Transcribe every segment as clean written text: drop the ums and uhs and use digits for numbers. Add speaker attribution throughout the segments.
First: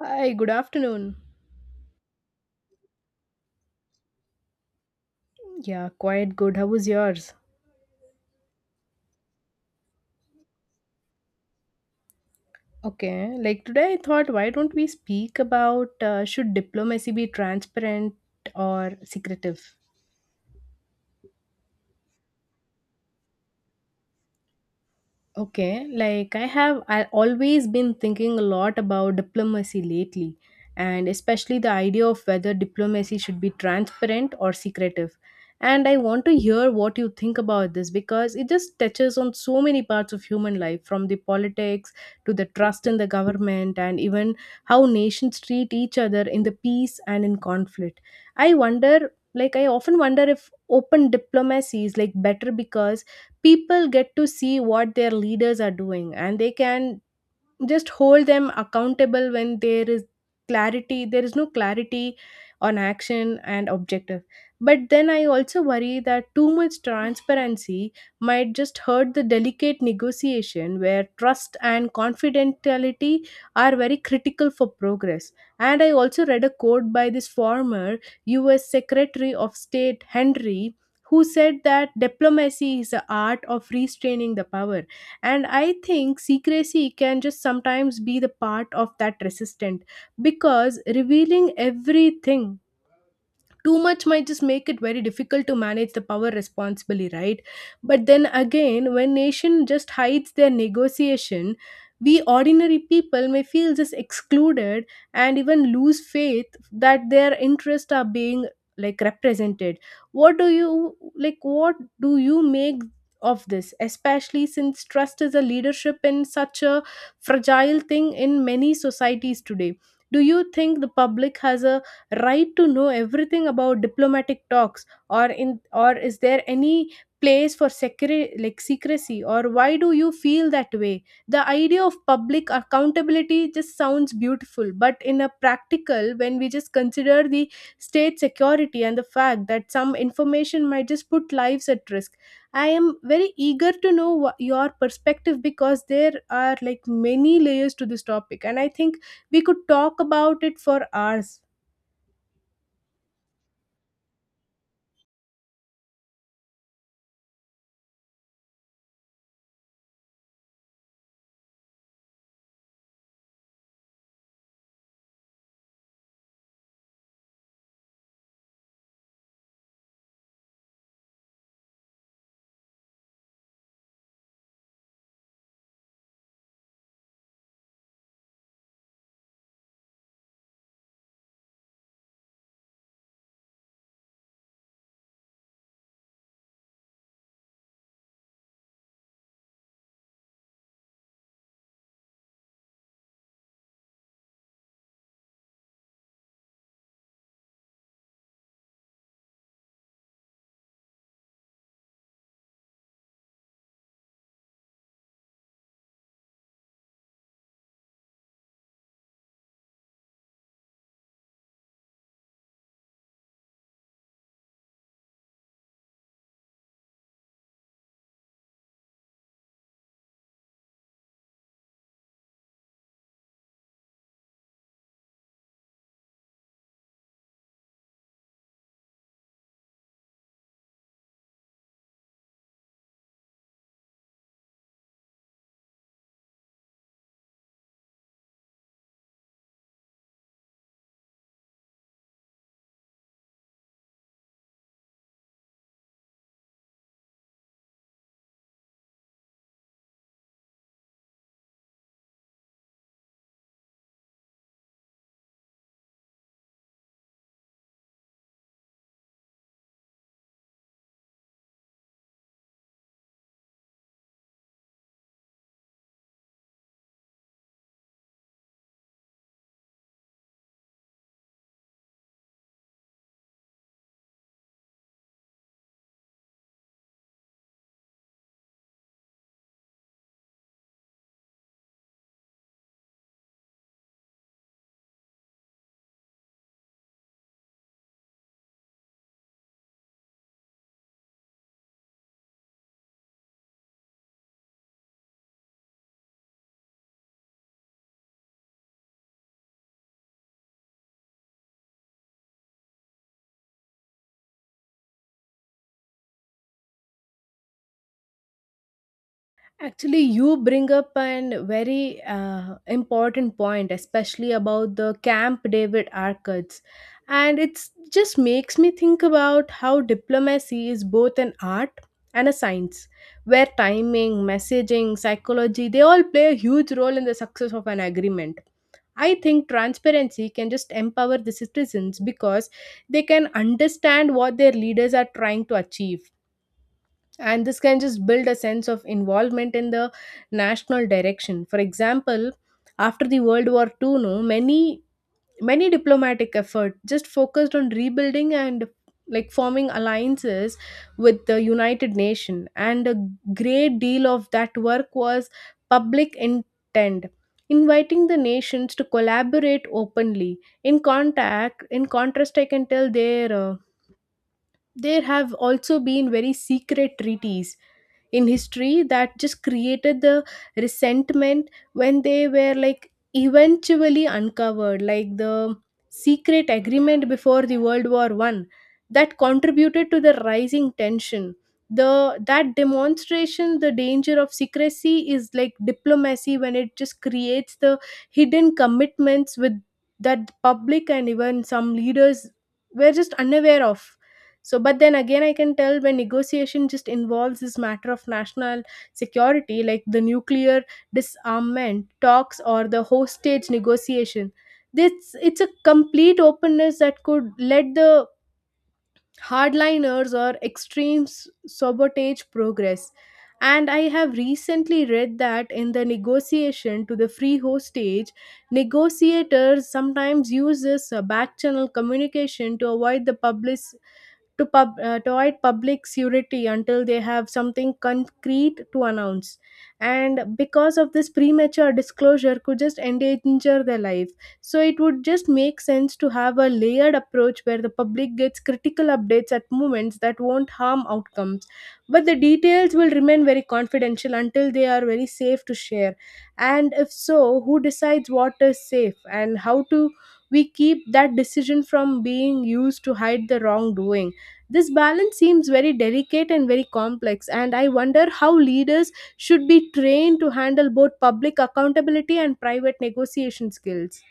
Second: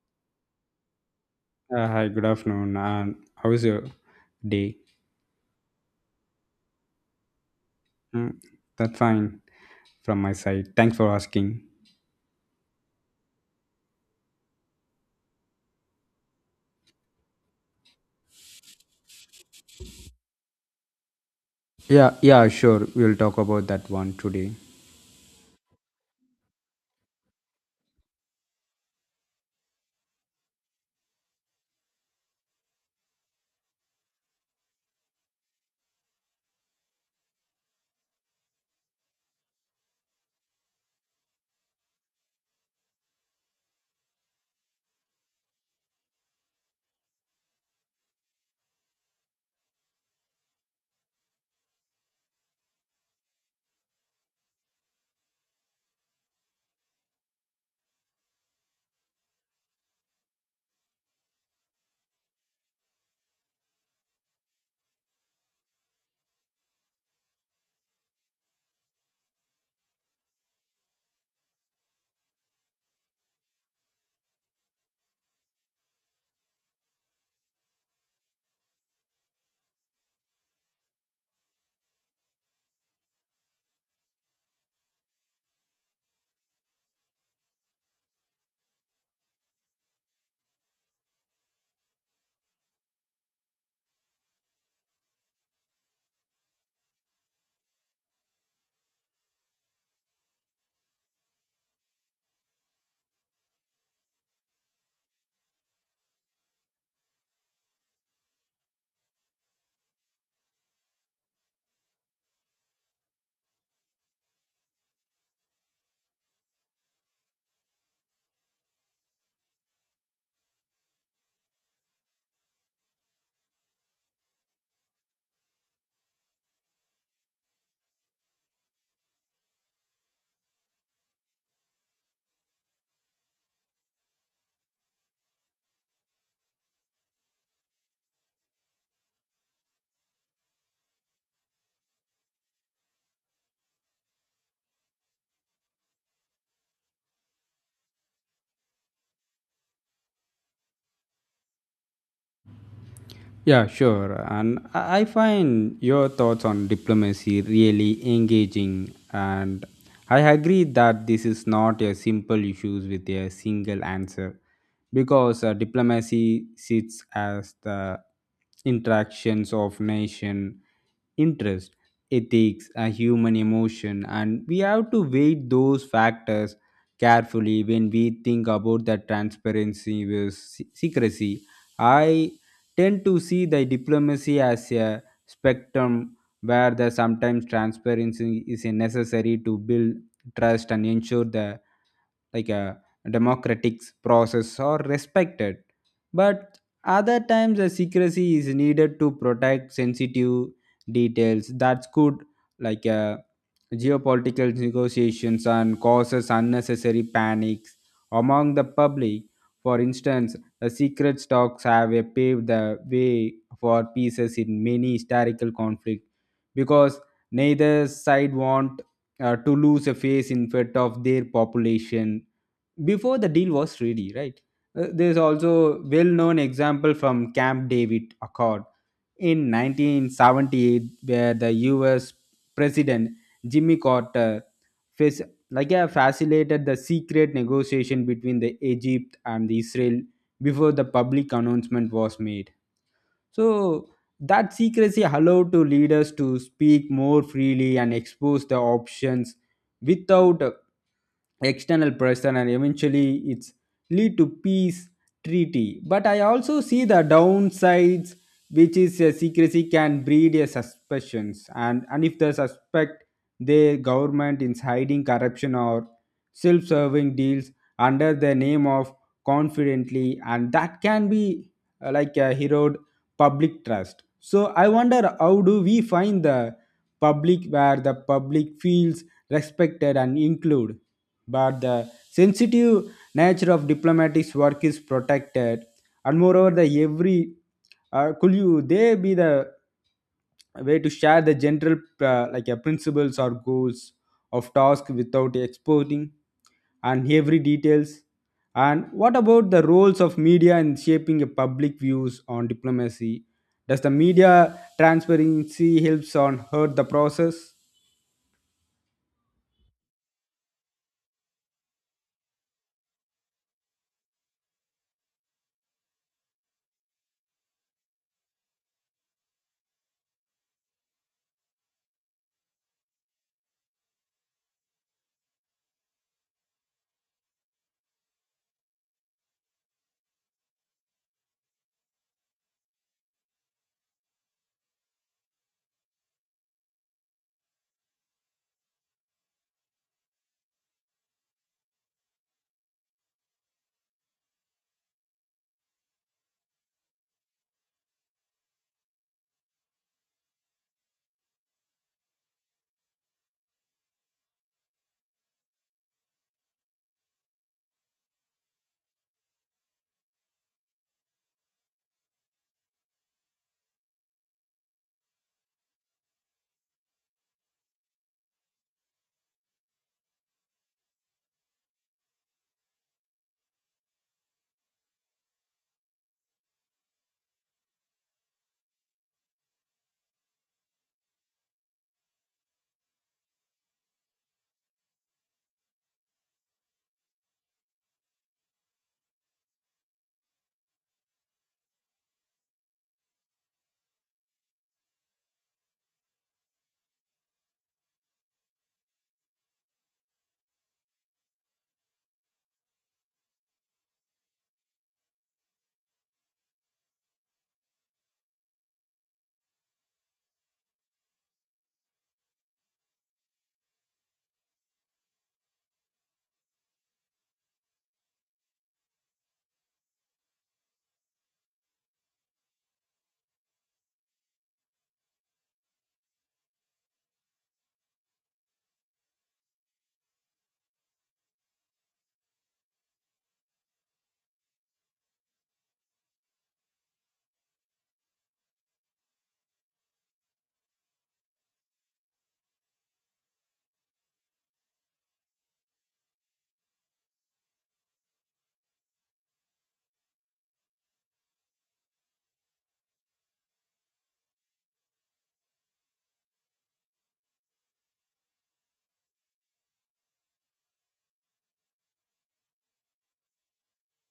Speaker 1: Hi, good afternoon.
Speaker 2: Hi, good afternoon. And how is your day?
Speaker 1: Yeah, quite good. How was yours?
Speaker 2: Mm, that's fine from my side. Thanks for asking.
Speaker 1: Okay, like today I thought, why don't we speak about should diplomacy be transparent or secretive?
Speaker 2: Yeah, yeah, sure. We'll talk about that one today.
Speaker 1: Okay, like I always been thinking a lot about diplomacy lately, and especially the idea of whether diplomacy should be transparent or secretive. And I want to hear what you think about this because it just touches on so many parts of human life, from the politics to the trust in the government, and even how nations treat each other in the peace and in conflict. I often wonder if open diplomacy is like better because people get to see what their leaders are doing, and they can just hold them accountable when there is clarity there is no clarity on action and objective. But then I also worry that too much transparency might just hurt the delicate negotiation, where trust and confidentiality are very critical for progress. And I also read a quote by this former US Secretary of State Henry, who said that diplomacy is the art of restraining the power. And I think secrecy can just sometimes be the part of that resistant, because revealing everything too much might just make it very difficult to manage the power responsibly, right? But then again, when nation just hides their negotiation, we ordinary people may feel just excluded and even lose faith that their interests are being like represented. What do you like what do you make of this, especially since trust is a leadership in such a fragile thing in many societies today. Do you think the public has a right to know everything about diplomatic talks, or in or is there any place for like secrecy, or why do you feel that way? The idea of public accountability just sounds beautiful, but in a practical, when we just consider the state security and the fact that some information might just put lives at risk, I am very eager to know your perspective, because there are like many layers to this topic, and I think we could talk about it for hours.
Speaker 2: Yeah, sure. And I find your thoughts on diplomacy really engaging. And I agree that this is not a simple issue with a single answer because diplomacy sits as the interactions of nation interest, ethics, and human emotion. And we have to weigh those factors carefully when we think about the transparency versus secrecy. I tend to see the diplomacy as a spectrum where the sometimes transparency is necessary to build trust and ensure the like a democratic process are respected, but other times the secrecy is needed to protect sensitive details that could like geopolitical negotiations and causes unnecessary panics among the public. For instance, the secret stocks have paved the way for pieces in many historical conflicts because neither side want to lose a face in front of their population before the deal was ready, right? There's also well-known example from Camp David Accord in 1978, where the U.S. President Jimmy Carter facilitated the secret negotiation between the Egypt and the Israel before the public announcement was made, so that secrecy allowed to leaders to speak more freely and expose the options without external pressure, and eventually it's lead to peace treaty. But I also see the downsides, which is secrecy can breed a suspicions, and if the suspect their government is hiding corruption or self-serving deals under the name of confidently, and that can be like a hero public trust. So I wonder how do we find the public where the public feels respected and included, but the sensitive nature of diplomatic work is protected, and moreover, the every could you they be the way to share the general like principles or goals of task without exposing and every details, and what about the roles of media in shaping a public views on diplomacy? Does the media transparency helps on hurt the process?
Speaker 1: Actually, you bring up an very important point, especially about the Camp David arcades. And it's just makes me think about how diplomacy is both an art and a science, where timing, messaging, psychology, they all play a huge role in the success of an agreement. I think transparency can just empower the citizens because they can understand what their leaders are trying to achieve, and this can just build a sense of involvement in the national direction. For example, after the World War II, no many diplomatic effort just focused on rebuilding and like forming alliances with the united nation, and a great deal of that work was public intent, inviting the nations to collaborate openly. In contrast, I can tell their there have also been very secret treaties in history that just created the resentment when they were like eventually uncovered, like the secret agreement before the world war I that contributed to the rising tension. The that demonstration, the danger of secrecy is like diplomacy when it just creates the hidden commitments with that the public and even some leaders were just unaware of. So, but then again, I can tell when negotiation just involves this matter of national security, like the nuclear disarmament talks or the hostage negotiation. This it's a complete openness that could let the hardliners or extremes sabotage progress. And I have recently read that in the negotiation to the free hostage, negotiators sometimes use this back channel communication to avoid the public to avoid public's unity until they have something concrete to announce. And because of this premature disclosure could just endanger their life. So it would just make sense to have a layered approach where the public gets critical updates at moments that won't harm outcomes. But the details will remain very confidential until they are very safe to share. And if so, who decides what is safe, and how to we keep that decision from being used to hide the wrongdoing? This balance seems very delicate and very complex, and I wonder how leaders should be trained to handle both public accountability and private negotiation skills.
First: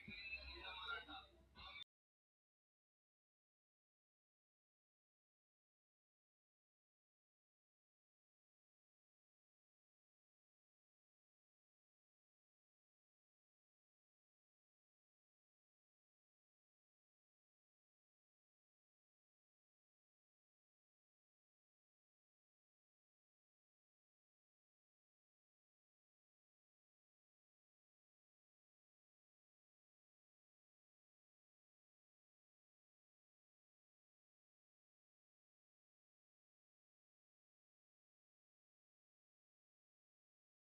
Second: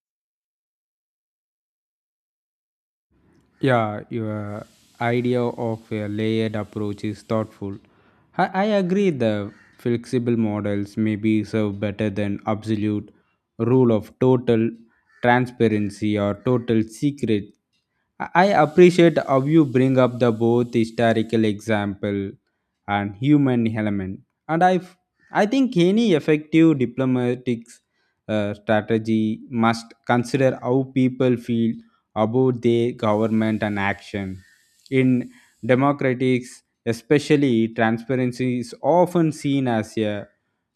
Speaker 2: Yeah, your idea of a layered approach is thoughtful. I agree the flexible models may be served better than absolute rule of total transparency or total secret. I appreciate how you bring up the both historical example and human element. And I think any effective diplomatic strategy must consider how people feel about their government and action. In democratics, especially transparency is often seen as a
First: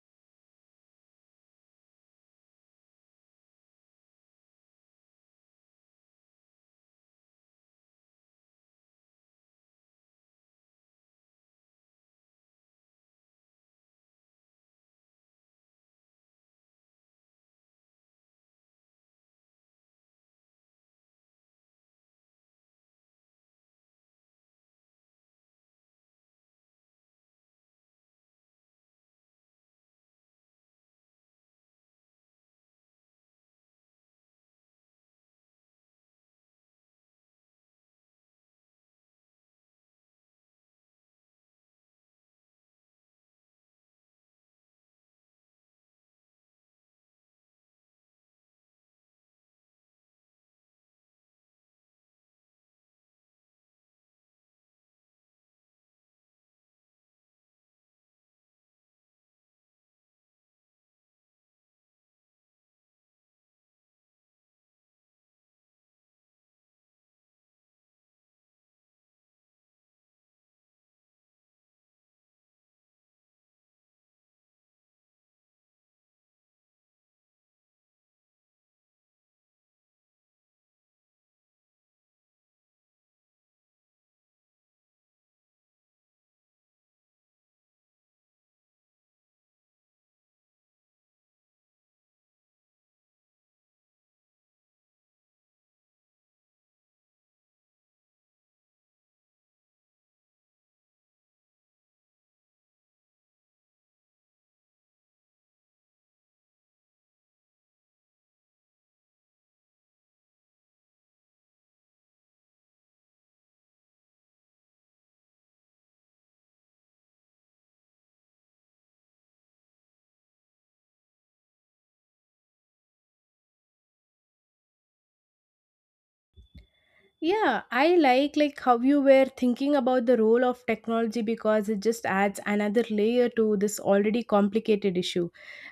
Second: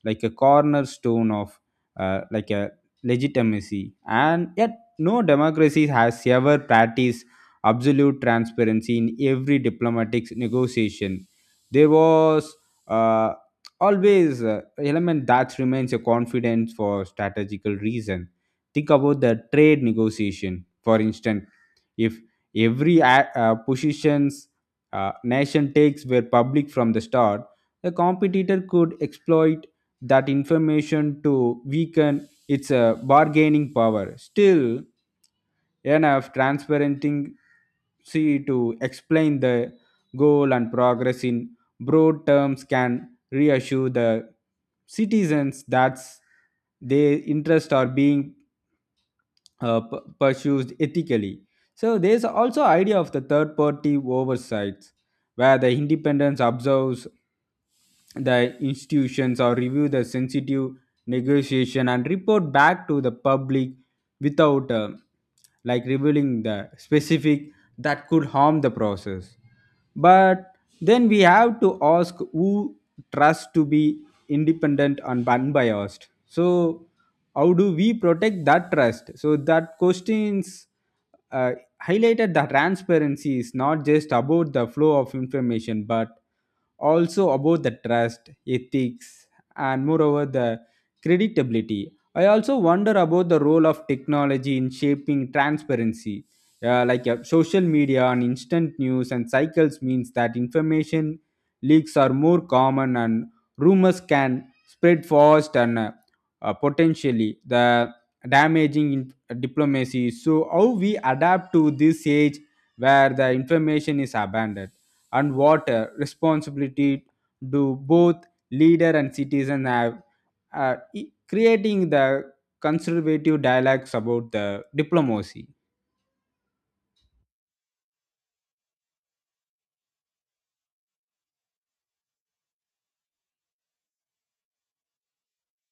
Speaker 2: like a cornerstone of like a legitimacy, and yet no democracy has ever practiced absolute transparency in every diplomatic negotiation. There was uh, always element that remains a confidence for strategical reason. Think about the trade negotiation, for instance, if every positions nation takes were public from the start, the competitor could exploit that information to weaken its bargaining power. Still enough transparency to explain the goal and progress in broad terms can reassure the citizens that their interests are being pursued ethically. So there is also idea of the third party oversights, where the independence observes the institutions or review the sensitive negotiation and report back to the public without like revealing the specific that could harm the process. But then we have to ask who trust to be independent and unbiased, so how do we protect that trust, so that questions uh, highlighted that transparency is not just about the flow of information, but also about the trust, ethics, and moreover the creditability. I also wonder about the role of technology in shaping transparency. Like social media and instant news and cycles means that information leaks are more common and rumors can spread fast, and potentially the damaging diplomacy. So, how we adapt to this age where the information is abundant, and what responsibility do both leader and citizen have, creating the conservative dialogues about the diplomacy.
Speaker 1: Yeah, I like how you were thinking about the role of technology because it just adds another layer to this already complicated issue.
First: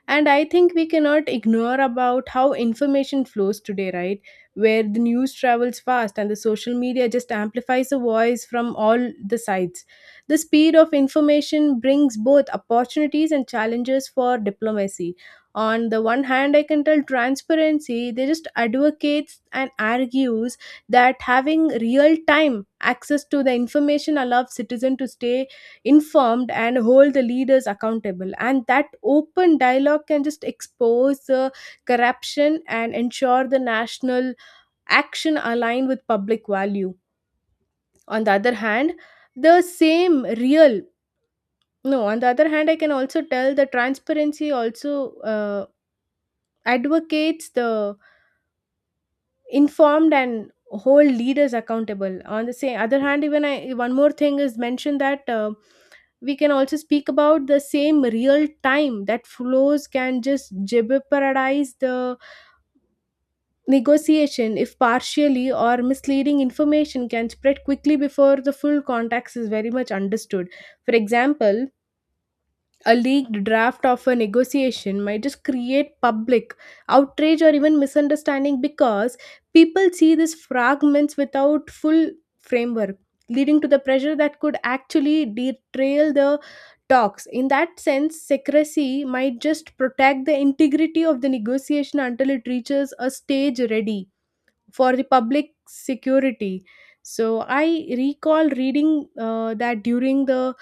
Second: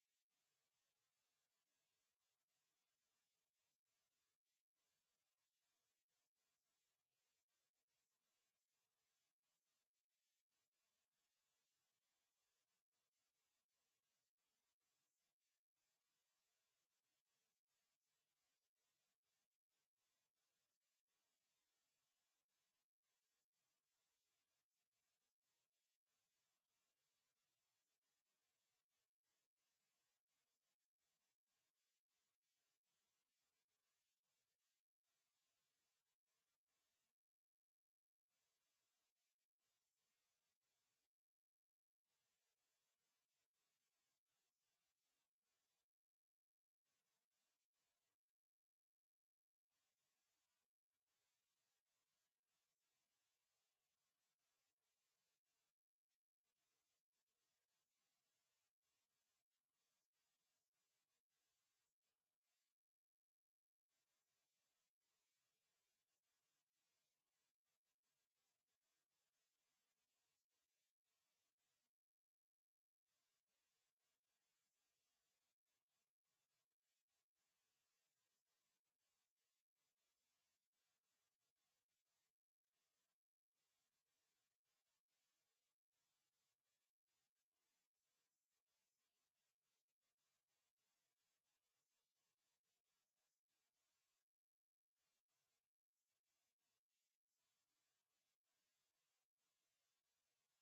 Speaker 1: And I think we cannot ignore about how information flows today, right? Where the news travels fast, and the social media just amplifies the voice from all the sides. The speed of information brings both opportunities and challenges for diplomacy. On the one hand, I can tell transparency, they just advocates and argues that having real time access to the information allows citizens to stay informed and hold the leaders accountable, and that open dialogue can just expose the corruption and ensure the national action aligned with public value. On the other hand the same real no On the other hand, I can also tell the transparency also uh, advocates the informed and hold leaders accountable on the same other hand. Even I, one more thing is mentioned that we can also speak about the same real time that flows can just jeopardize the negotiation if partially or misleading information can spread quickly before the full context is very much understood. For example, a leaked draft of a negotiation might just create public outrage or even misunderstanding, because people see these fragments without full framework, leading to the pressure that could actually derail the talks. In that sense, secrecy might just protect the integrity of the negotiation until it reaches a stage ready for the public security. So I recall reading that during the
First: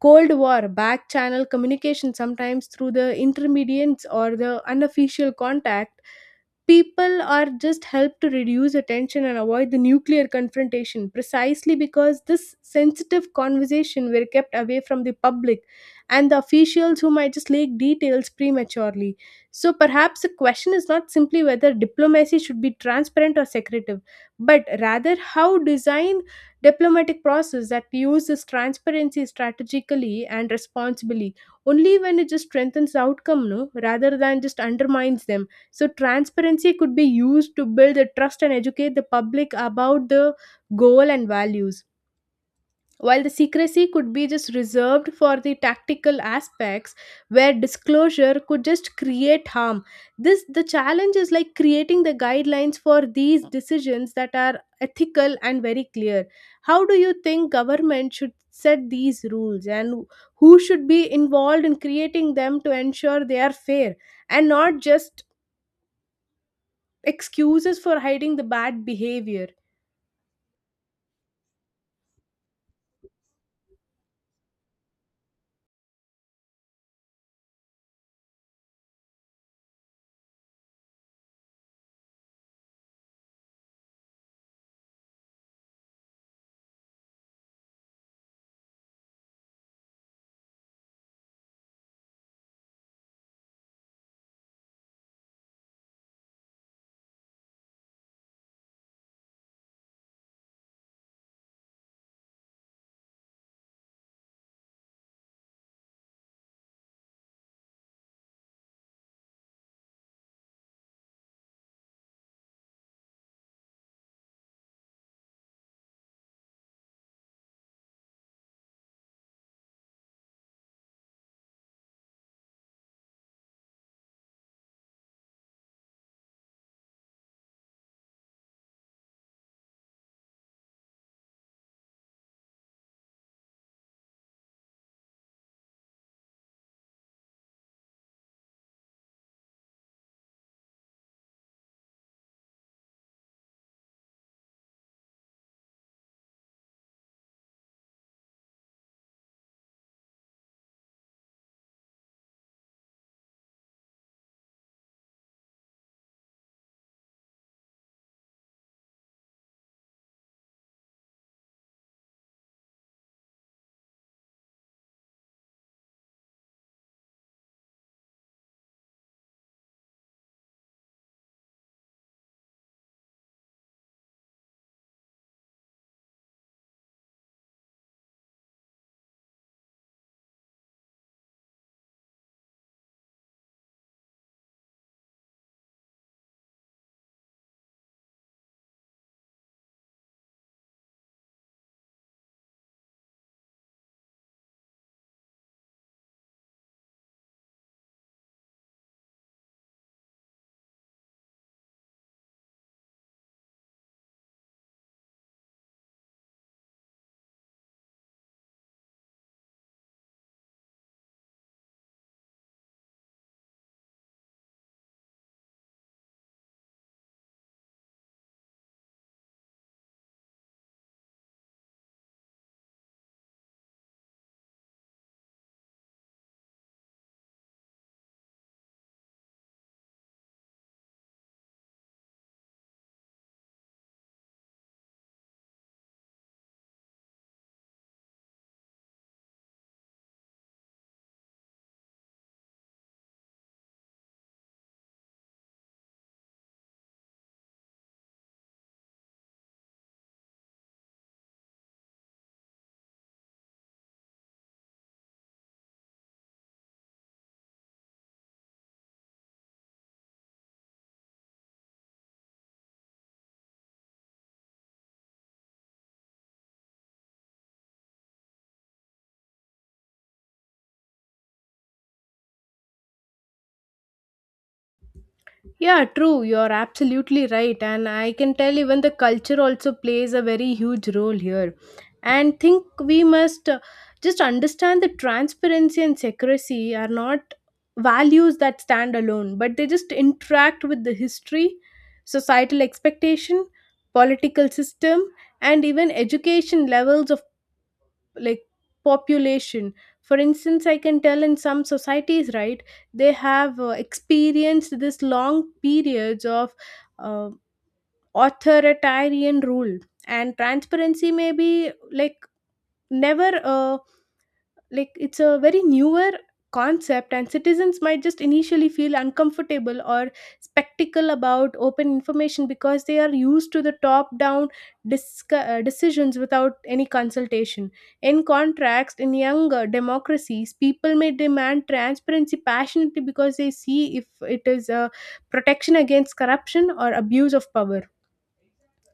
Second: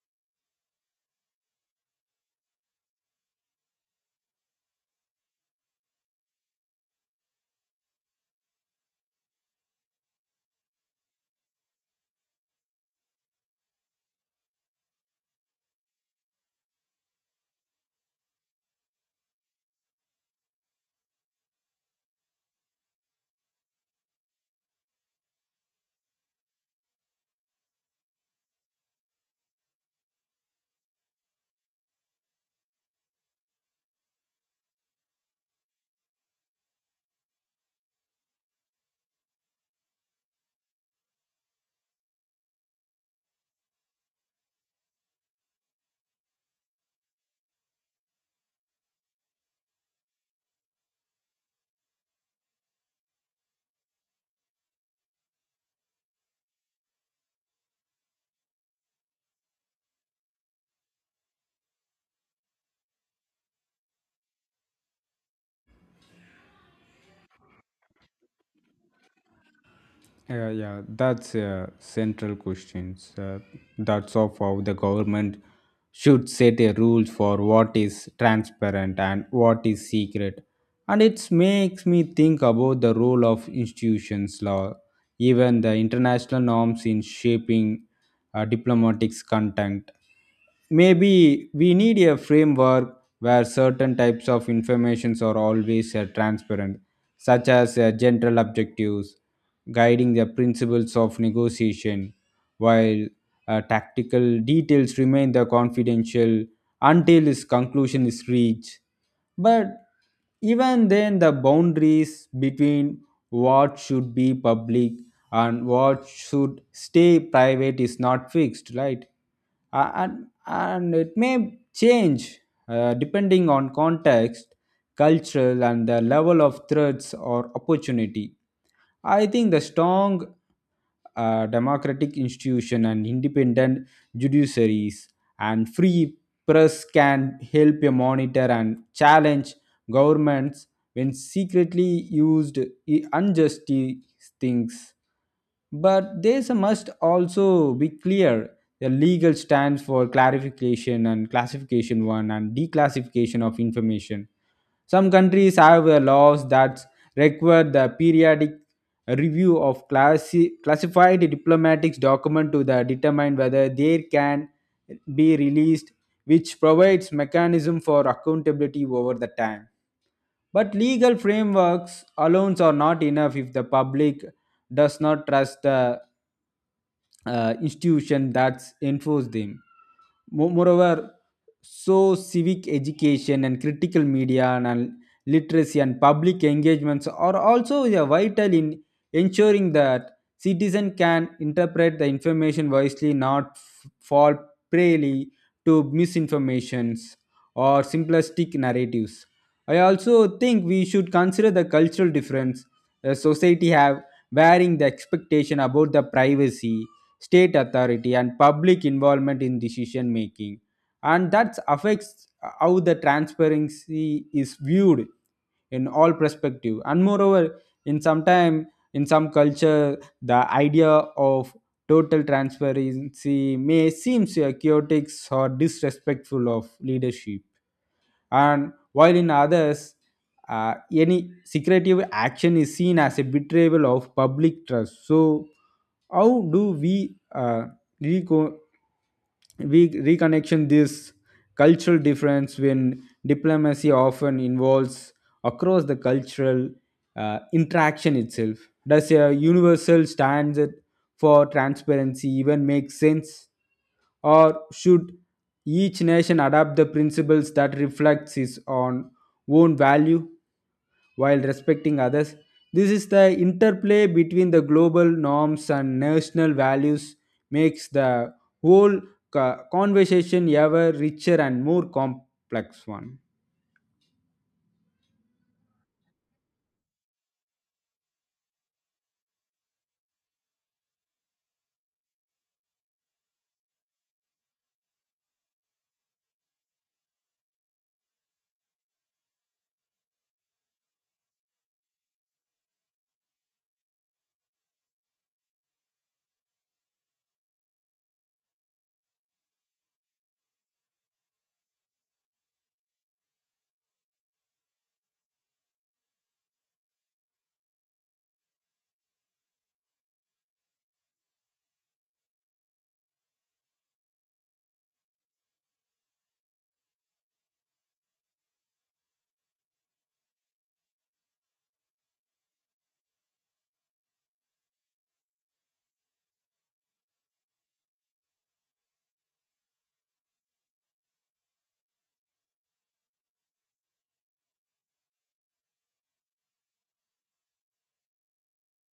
Speaker 1: cold war, back channel communication, sometimes through the intermediates or the unofficial contact, people are just helped to reduce attention and avoid the nuclear confrontation, precisely because this sensitive conversation were kept away from the public and the officials who might just leak details prematurely. So perhaps the question is not simply whether diplomacy should be transparent or secretive, but rather how design diplomatic process that uses transparency strategically and responsibly only when it just strengthens the outcome, no rather than just undermines them. So, transparency could be used to build the trust and educate the public about the goal and values. While the secrecy could be just reserved for the tactical aspects where disclosure could just create harm. This the challenge is like creating the guidelines for these decisions that are ethical and very clear. How do you think government should set these rules, and who should be involved in creating them to ensure they are fair and not just excuses for hiding the bad behavior?
Speaker 2: Yeah, yeah, that's a central question. That's of how the government should set a rules for what is transparent and what is secret. And it makes me think about the role of institutions law, even the international norms in shaping diplomatic content. Maybe we need a framework where certain types of informations are always transparent, such as general objectives guiding the principles of negotiation, while tactical details remain the confidential until its conclusion is reached. But even then the boundaries between what should be public and what should stay private is not fixed, right? A- and and it may change depending on context, cultural, and the level of threats or opportunity. I think the strong democratic institution and independent judiciaries and free press can help you monitor and challenge governments when secretly used unjust things. But this must also be clear. The legal stands for clarification and classification one and declassification of information. Some countries have laws that require the periodic review of classified diplomatic document to the determine whether they can be released, which provides mechanism for accountability over the time. But legal frameworks alone are not enough if the public does not trust the institution that enforce them. Moreover, so civic education and critical media and literacy and public engagements are also, yeah, vital in ensuring that citizen can interpret the information wisely, not fall prey to misinformations or simplistic narratives. I also think we should consider the cultural difference. A society have varying the expectation about the privacy, state authority, and public involvement in decision making, and that affects how the transparency is viewed in all perspective. And moreover, in some time, in some culture the idea of total transparency may seem chaotic or disrespectful of leadership, and while in others any secretive action is seen as a betrayal of public trust. So how do we reco- reconnection this cultural difference when diplomacy often involves across the cultural interaction itself? Does a universal standard for transparency even make sense, or should each nation adopts the principles that reflects its own value while respecting others? This is the interplay between the global norms and national values makes the whole conversation ever richer and more complex one.
Speaker 1: Yeah, true, you're absolutely right. And I can tell even the culture also plays a very huge role here. And think we must just understand that transparency and secrecy are not values that stand alone, but they just interact with the history, societal expectation, political system, and even education levels of like population. For instance, I can tell in some societies, right, they have experienced this long periods of uh, authoritarian rule, and transparency may be like never like it's a very newer concept, and citizens might just initially feel uncomfortable or spectacle about open information because they are used to the top down decisions without any consultation. In contrast, in younger democracies, people may demand transparency passionately because they see if it is a protection against corruption or abuse of power.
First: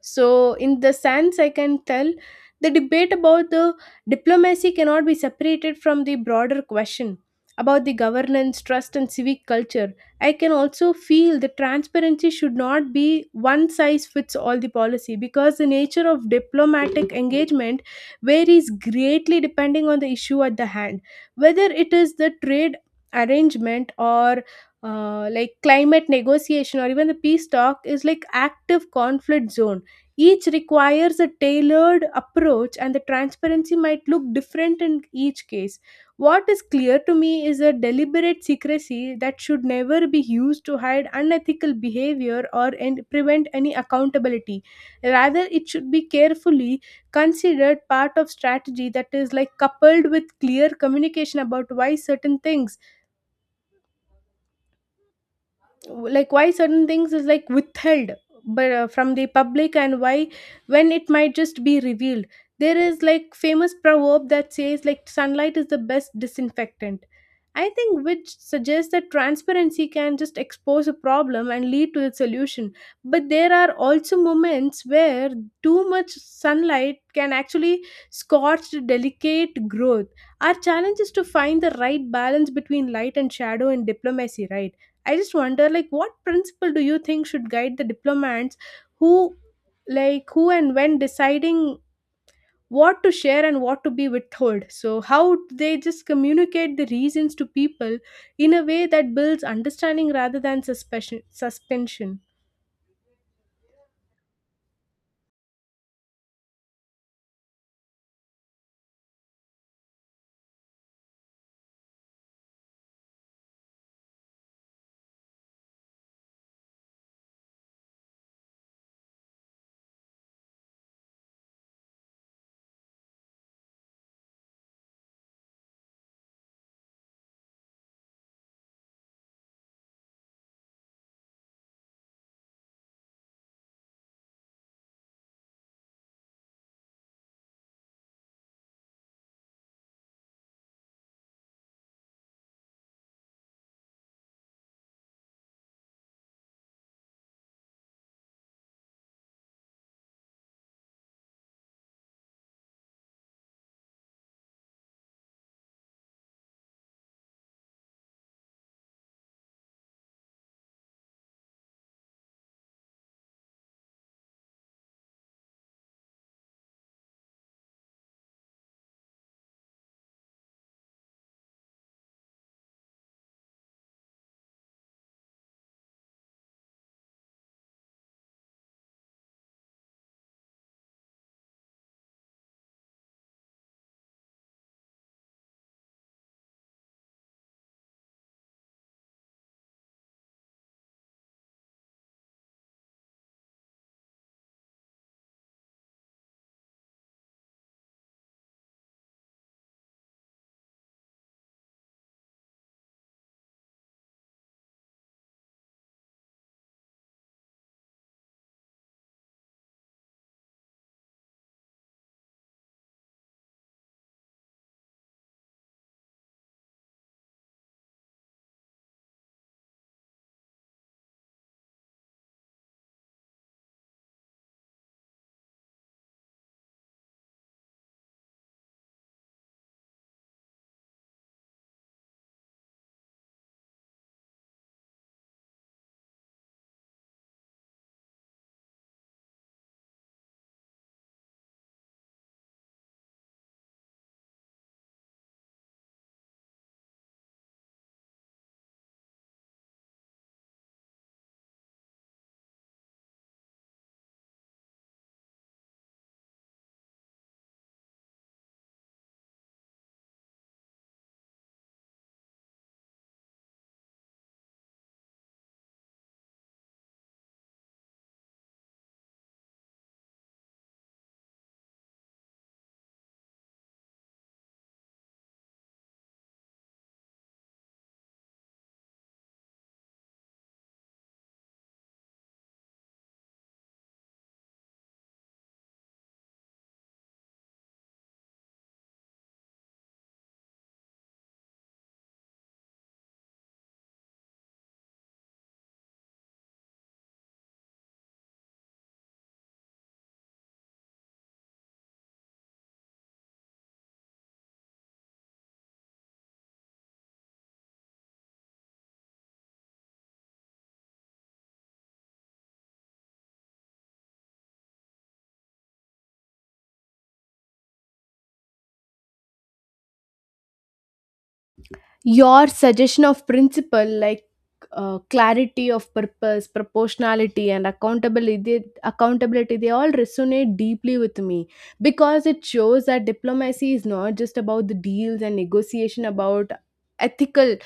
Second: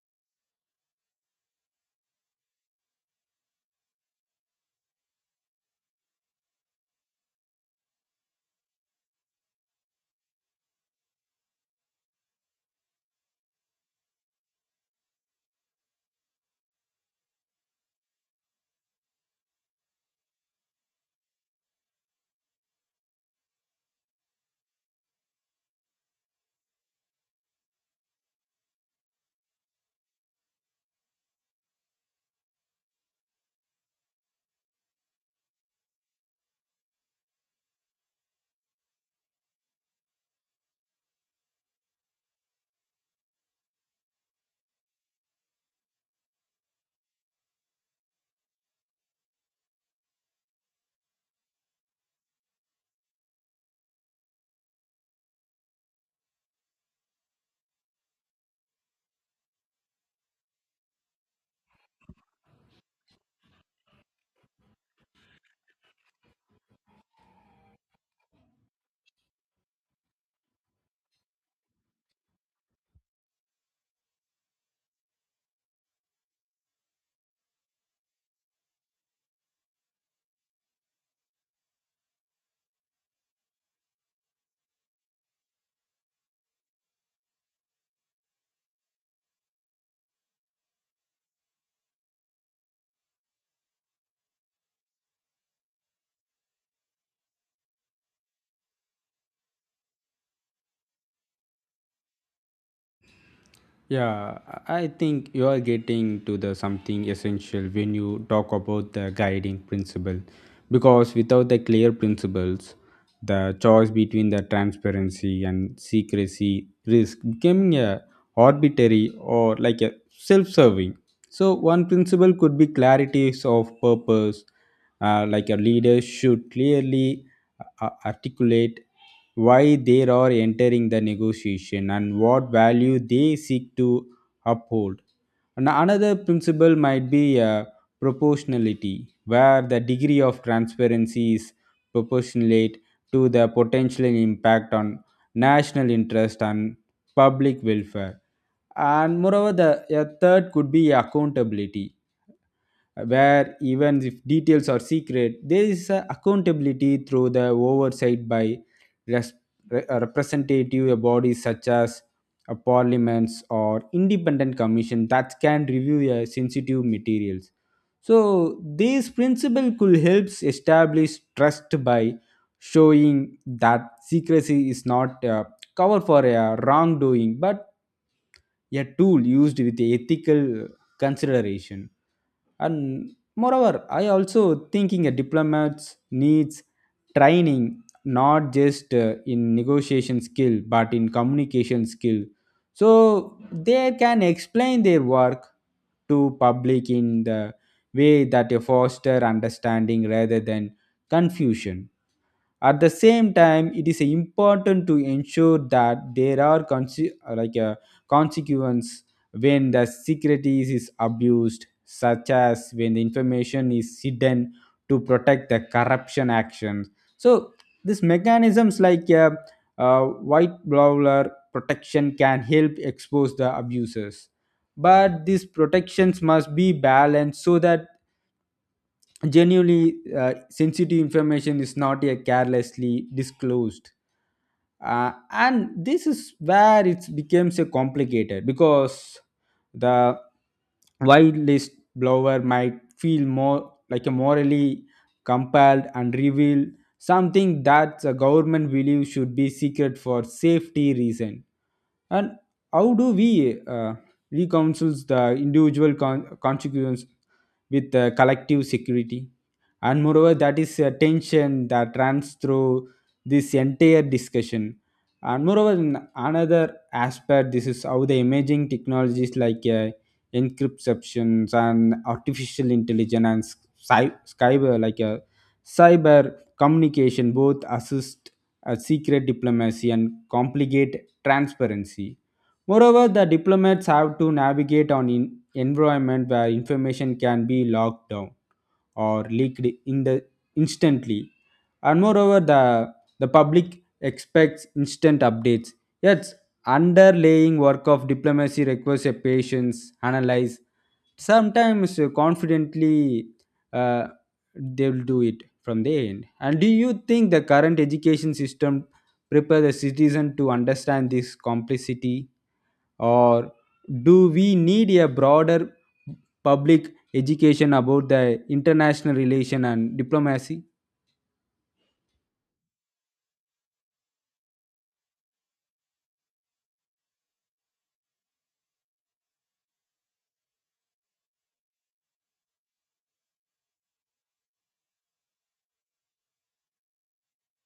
Speaker 1: So, in the sense, I can tell the debate about the diplomacy cannot be separated from the broader question about the governance, trust, and civic culture. I can also feel the transparency should not be one size fits all the policy, because the nature of diplomatic engagement varies greatly depending on the issue at the hand, whether it is the trade arrangement or like climate negotiation, or even the peace talk is like active conflict zone. Each requires a tailored approach, and the transparency might look different in each case. What is clear to me is a deliberate secrecy that should never be used to hide unethical behavior or and prevent any accountability. Rather, it should be carefully considered part of strategy that is like coupled with clear communication about why certain things is like withheld but from the public, and why when it might just be revealed. There is like famous proverb that says like sunlight is the best disinfectant, I think, which suggests that transparency can just expose a problem and lead to its solution, but there are also moments where too much sunlight can actually scorch the delicate growth. Our challenge is to find the right balance between light and shadow in diplomacy, right? I just wonder, like, what principle do you think should guide the diplomats who, like, who and when deciding what to share and what to be withheld? So, how do they just communicate the reasons to people in a way that builds understanding rather than suspicion, suspension?
Speaker 2: Yeah, I think you are getting to the something essential when you talk about the guiding principle, because without the clear principles, the choice between the transparency and secrecy risk becoming a arbitrary or like a self-serving. So one principle could be clarity of purpose, like a leader should clearly articulate why they are entering the negotiation and what value they seek to uphold. And another principle might be proportionality, where the degree of transparency is proportionate to the potential impact on national interest and public welfare. And moreover, the a third could be accountability where even if details are secret, there is a accountability through the oversight by res- representative bodies such as parliaments or independent commission that can review sensitive materials. So this principle could help establish trust by showing that secrecy is not a cover for a wrongdoing, but a tool used with ethical consideration. And moreover, I also thinking a diplomat's needs training, not just in negotiation skill but in communication skill, so they can explain their work to public in the way that a foster understanding rather than confusion. At the same time, it is important to ensure that there are like a consequence when the secret is abused, such as when the information is hidden to protect the corruption actions. So these mechanisms like a, uh white brawler protection can help expose the abusers, but these protections must be balanced so that genuinely sensitive information is not yet carelessly disclosed. And this is where it becomes a complicated, because the wildlist blower might feel more like a morally compelled and reveal something that the government believes should be secret for safety reason. And how do we reconciles the individual consequence with the collective security? And moreover, that is a tension that runs through this entire discussion. And moreover, in another aspect, this is how the emerging technologies like encryptions and artificial intelligence and sky- cyber like uh, cyber communication both assist secret diplomacy and complicate transparency. Moreover, the diplomats have to navigate on in environment where information can be locked down or leaked in the instantly. And moreover, the public expects instant updates. Yet, underlying work of diplomacy requires a patience, analyze, sometimes confidently, uh, they'll do it from the end. And do you think the current education system prepare the citizen to understand this complexity, or do we need a broader public education about the international relation and diplomacy?
Speaker 1: Your suggestion of principle like clarity of purpose, proportionality, and accountability, they all resonate deeply with me because it shows that diplomacy is not just about the deals and negotiation about ethical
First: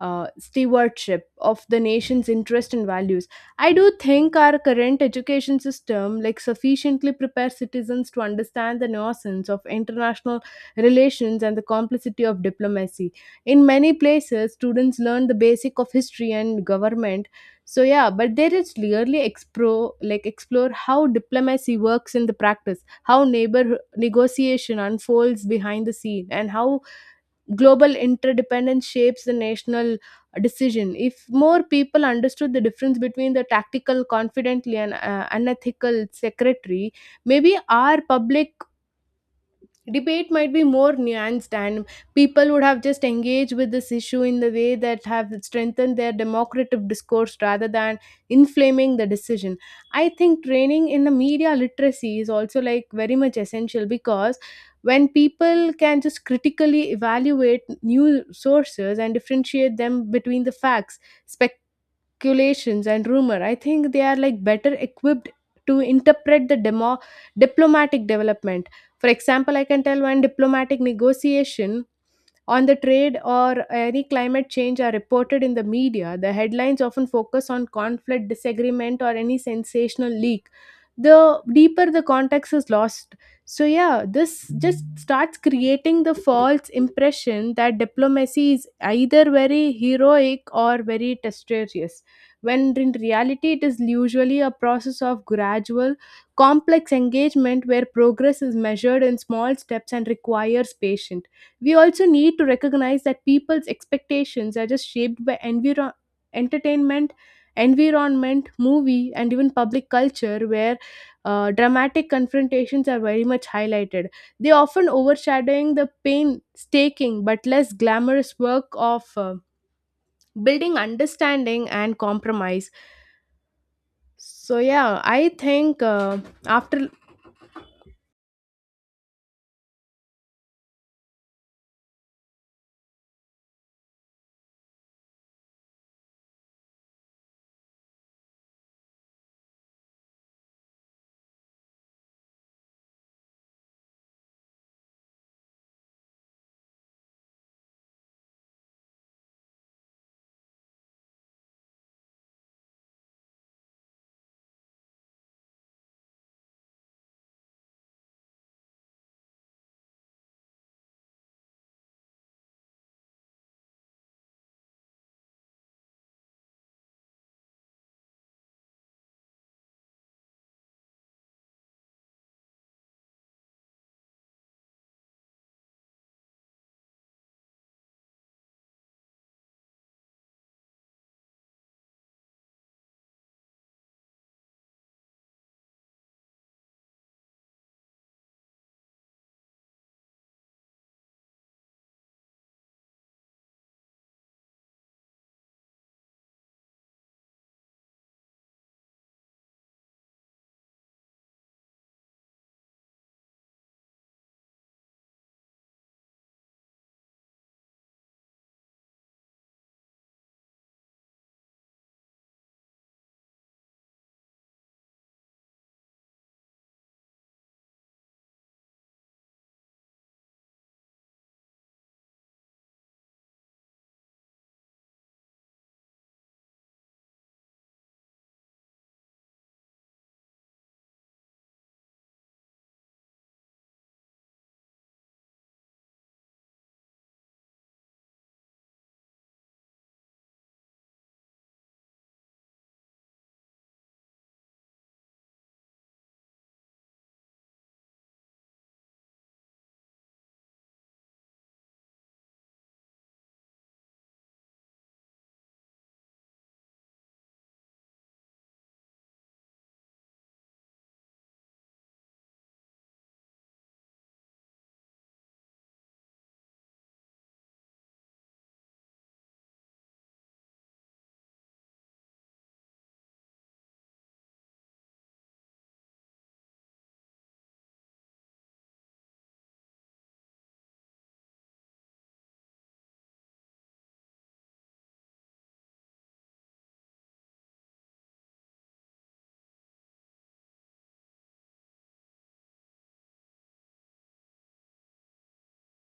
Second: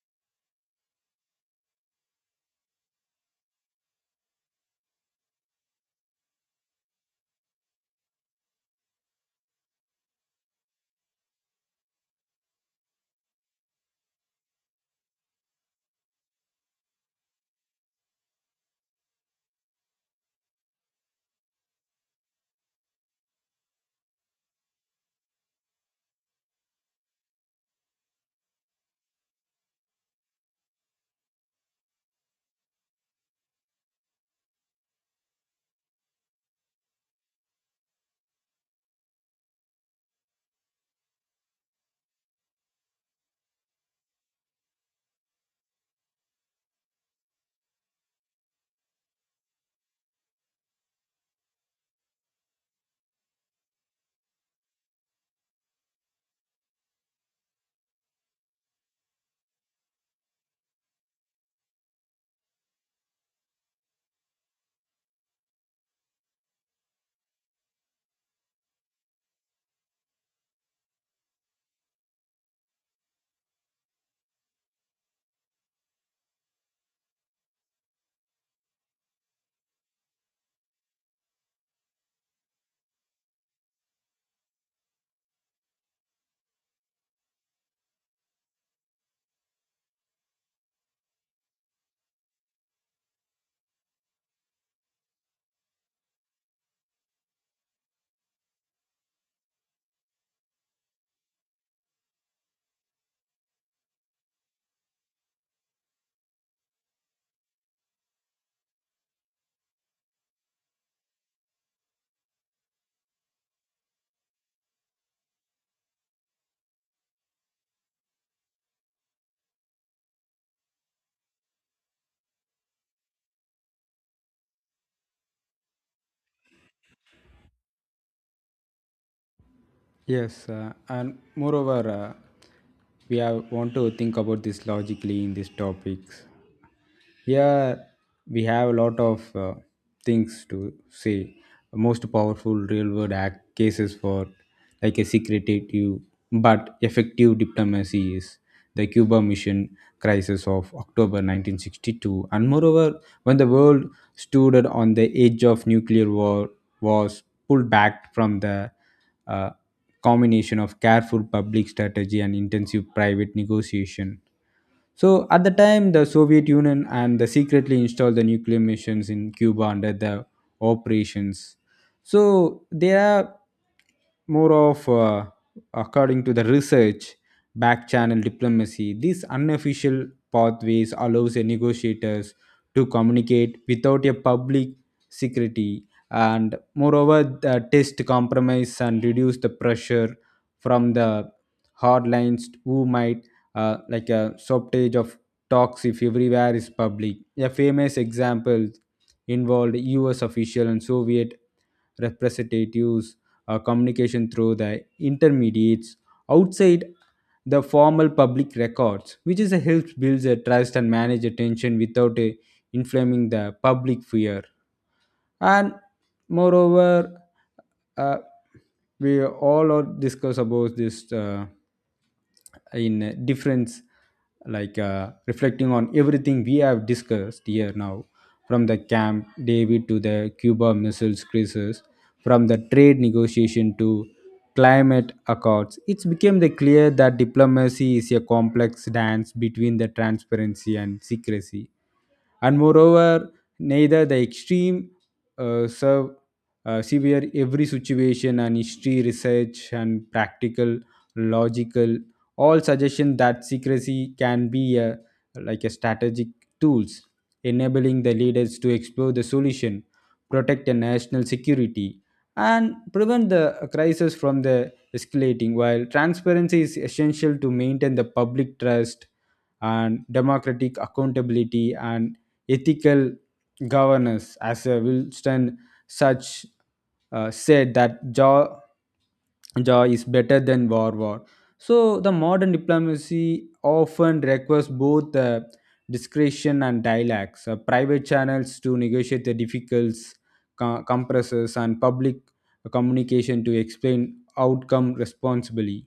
Speaker 1: stewardship of the nation's interest and values. I do think our current education system like sufficiently prepares citizens to understand the nuisance of international relations and the complexity of diplomacy. In many places students learn the basic of history and government, so yeah, but there is clearly explore like explore how diplomacy works in the practice, how neighbor negotiation unfolds behind the scene, and how global interdependence shapes the national decision. If more people understood the difference between the tactical confidently and unethical secretary, maybe our public debate might be more nuanced and people would have just engaged with this issue in the way that have strengthened their democratic discourse rather than inflaming the decision. I think training in the media literacy is also like very much essential because when people can just critically evaluate new sources and differentiate them between the facts, speculations, and rumor, I think they are like better equipped to interpret the demo diplomatic development. For example, I can tell one diplomatic negotiation on the trade or any climate change are reported in the media, the headlines often focus on conflict, disagreement, or any sensational leak. The deeper the context is lost. So, yeah, this just starts creating the false impression that diplomacy is either very heroic or very dexterous, when in reality, it is usually a process of gradual, complex engagement where progress is measured in small steps and requires patience. We also need to recognize that people's expectations are just shaped by entertainment, environment, movie, and even public culture, where dramatic confrontations are very much highlighted. They often overshadowing the painstaking but less glamorous work of building understanding and compromise. So yeah, I think after.
Speaker 2: Yes, and moreover, we have want to think about this logically in these topics. Here we have a lot of things to say. Most powerful real world act cases for like a secretive but effective diplomacy is the Cuba Mission crisis of October 1962, and moreover, when the world stood on the edge of nuclear war, was pulled back from the uh, combination of careful public strategy and intensive private negotiation. So at the time, the Soviet Union and they secretly installed the nuclear missions in Cuba under the operations. So they are more of, according to the research, back channel diplomacy. These unofficial pathways allows the negotiators to communicate without a public security, and moreover the test compromise and reduce the pressure from the hardlines who might like a shortage of talks if everywhere is public. A famous example involved U.S. official and Soviet representatives communication through the intermediates outside the formal public records, which is a helps builds a trust and manage attention without inflaming the public fear. And moreover, uh, we all are discuss about this. In difference, like reflecting on everything we have discussed here now, from the Camp David to the Cuba missiles crisis, from the trade negotiation to climate accords, it's became the clear that diplomacy is a complex dance between the transparency and secrecy. And moreover, neither the extreme serve severe every situation, and history research and practical logical all suggestion that secrecy can be a, like a strategic tools, enabling the leaders to explore the solution, protect the national security, and prevent the crisis from the escalating, while transparency is essential to maintain the public trust and democratic accountability and ethical governance. As Winston such said that jaw jaw is better than war war. So the modern diplomacy often requires both discretion and dialects. Private channels to negotiate the difficulties, compresses, and public communication to explain outcome responsibly.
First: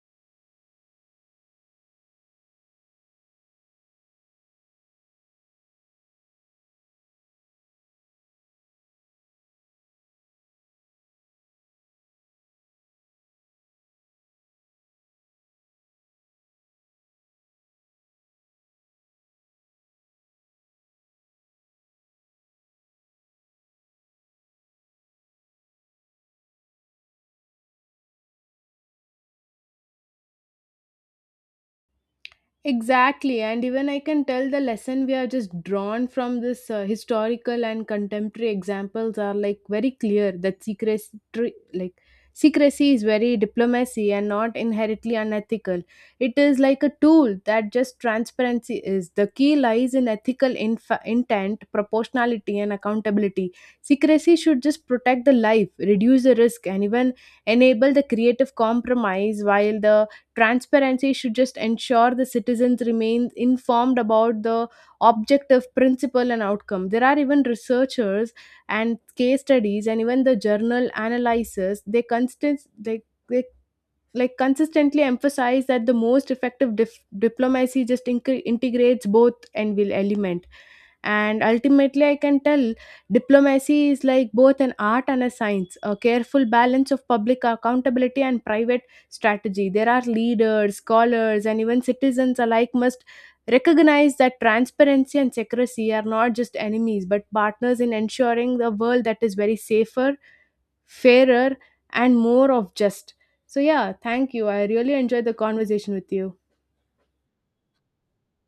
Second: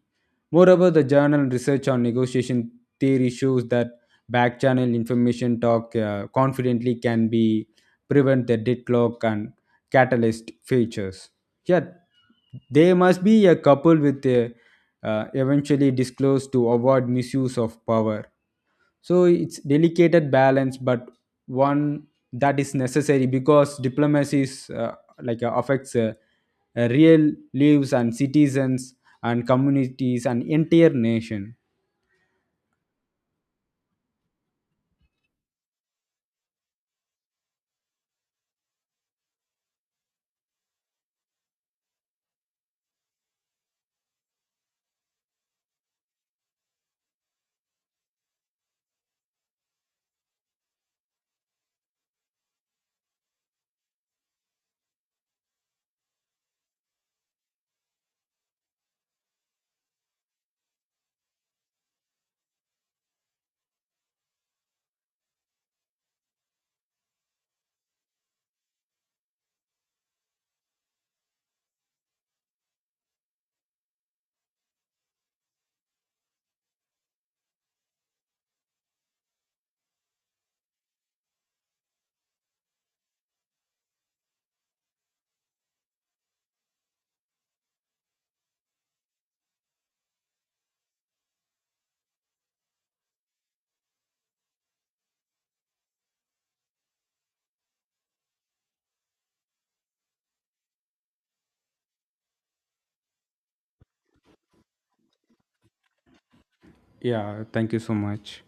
Speaker 2: Moreover, the journal research on negotiation theory shows that back channel information talk confidently can be prevent the deadlock and catalyst features. Yeah, they must be a couple with a eventually disclosed to avoid misuse of power. So it's delicate balance, but one that is necessary because diplomacy is like affects real lives and citizens and communities and entire nation.
Speaker 1: Exactly, and even I can tell the lesson we are just drawn from this historical and contemporary examples are like very clear that like secrecy is very diplomacy and not inherently unethical. It is like a tool that just transparency is. The key lies in ethical intent, proportionality, and accountability. Secrecy should just protect the life, reduce the risk, and even enable the creative compromise while the transparency should just ensure the citizens remain informed about the objective principle and outcome. There are even researchers and case studies and even the journal analysis they like consistently emphasize that the most effective diplomacy just integrates both and will element. And ultimately I can tell diplomacy is like both an art and a science, a careful balance of public accountability and private strategy. There are leaders, scholars, and even citizens alike must recognize that transparency and secrecy are not just enemies but partners in ensuring the world that is very safer, fairer, and more of just. So yeah, thank you, I really enjoyed the conversation with you.
Speaker 2: Yeah, thank you so much.